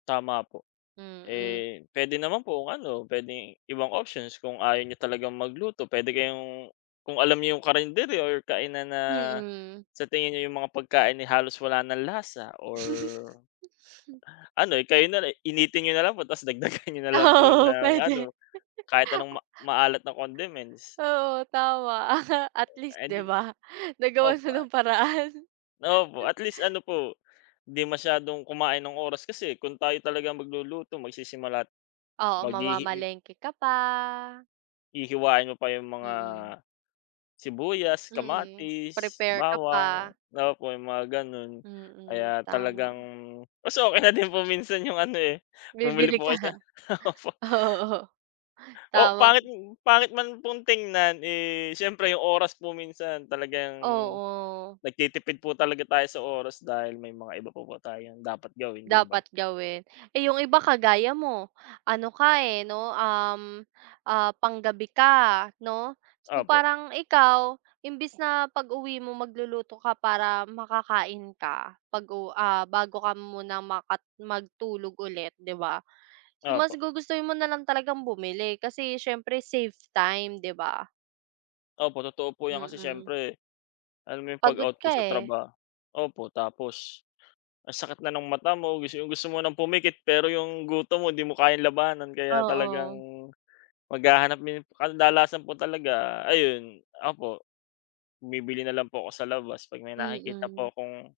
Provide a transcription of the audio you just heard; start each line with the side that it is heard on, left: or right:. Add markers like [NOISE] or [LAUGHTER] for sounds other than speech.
left: Tama po.
right: Mm.
left: Eh, pwede naman po kung ano, pwedeng ibang options kung ayaw niyo talagang magluto, pwede kayong kung alam nyo yung carinderia or kainan na
right: Mm.
left: sa tingin niyo yung mga pagkain, eh, halos wala ng lasa or
right: [CHUCKLES]
left: ano kayo na lang, initin niyo na lang tapos dagdagan niyo na lang po
right: Oo
left: ng
right: pwede.
left: ano kahit anong ma
right: [CHUCKLES]
left: maalat na condiments.
right: Oo tama. [CHUCKLES] At least
left: Eh,
right: di
left: di
right: ba? Nagawan
left: opo,
right: siya
left: ah.
right: ng paraan.
left: Opo, at least ano po di masyadong kumain ng oras. Kasi kung tayo talaga magluluto, magsisimula at
right: Oo,
left: maghihi
right: mamamalengke ka pa.
left: Hihiwain mo pa yung mga
right: Mhm.
left: sibuyas,
right: Mhm,
left: kamatis,
right: prepare ka
left: bawang,
right: pa.
left: opo yung mga ganun.
right: Mm,
left: Kaya
right: tama.
left: talagang mas okey na din po minsan yung ano eh bumili
right: Bibili
left: po
right: ka,
left: kayo sa
right: [CHUCKLES]
left: [CHUCKLES] opo.
right: oo,
left: Oo,
right: tama.
left: pangit pangit man pong tignan. Eh, siyempre yung oras po minsan talagang
right: Oo.
left: nagtitipid po talaga tayo sa oras dahil may mga iba pa po tayong dapat gawin, di ba?
right: Dapat gawin. Eh yung iba kagaya mo ano ka eh no? Uhm ah, pang-gabi ka, no? So
left: Opo.
right: parang ikaw imbes na pag-uwi mo magluluto ka para makakain ka, pag-u ah, bago ka muna maka matulog ulit di ba. So mas
left: Opo.
right: gugustuhin mo nalang talagang bumili kasi siyempre save time, di ba?
left: Opo totoo po yan. Kasi
right: Mm.
left: siyempre alam mo yung
right: Pagod
left: pag-out
right: ka
left: po sa
right: eh.
left: trabaho, opo. Tapos ang sakit na ng mata mo, gusto yung gusto mo ng pumikit pero yung gutom mo di mo kayang labanan kaya talagang
right: Oo.
left: maghahanap mi kadalasan po talaga, ayun, opo, bumibili na lang po ako sa labas pag may nakikita
right: Mm.
left: po akong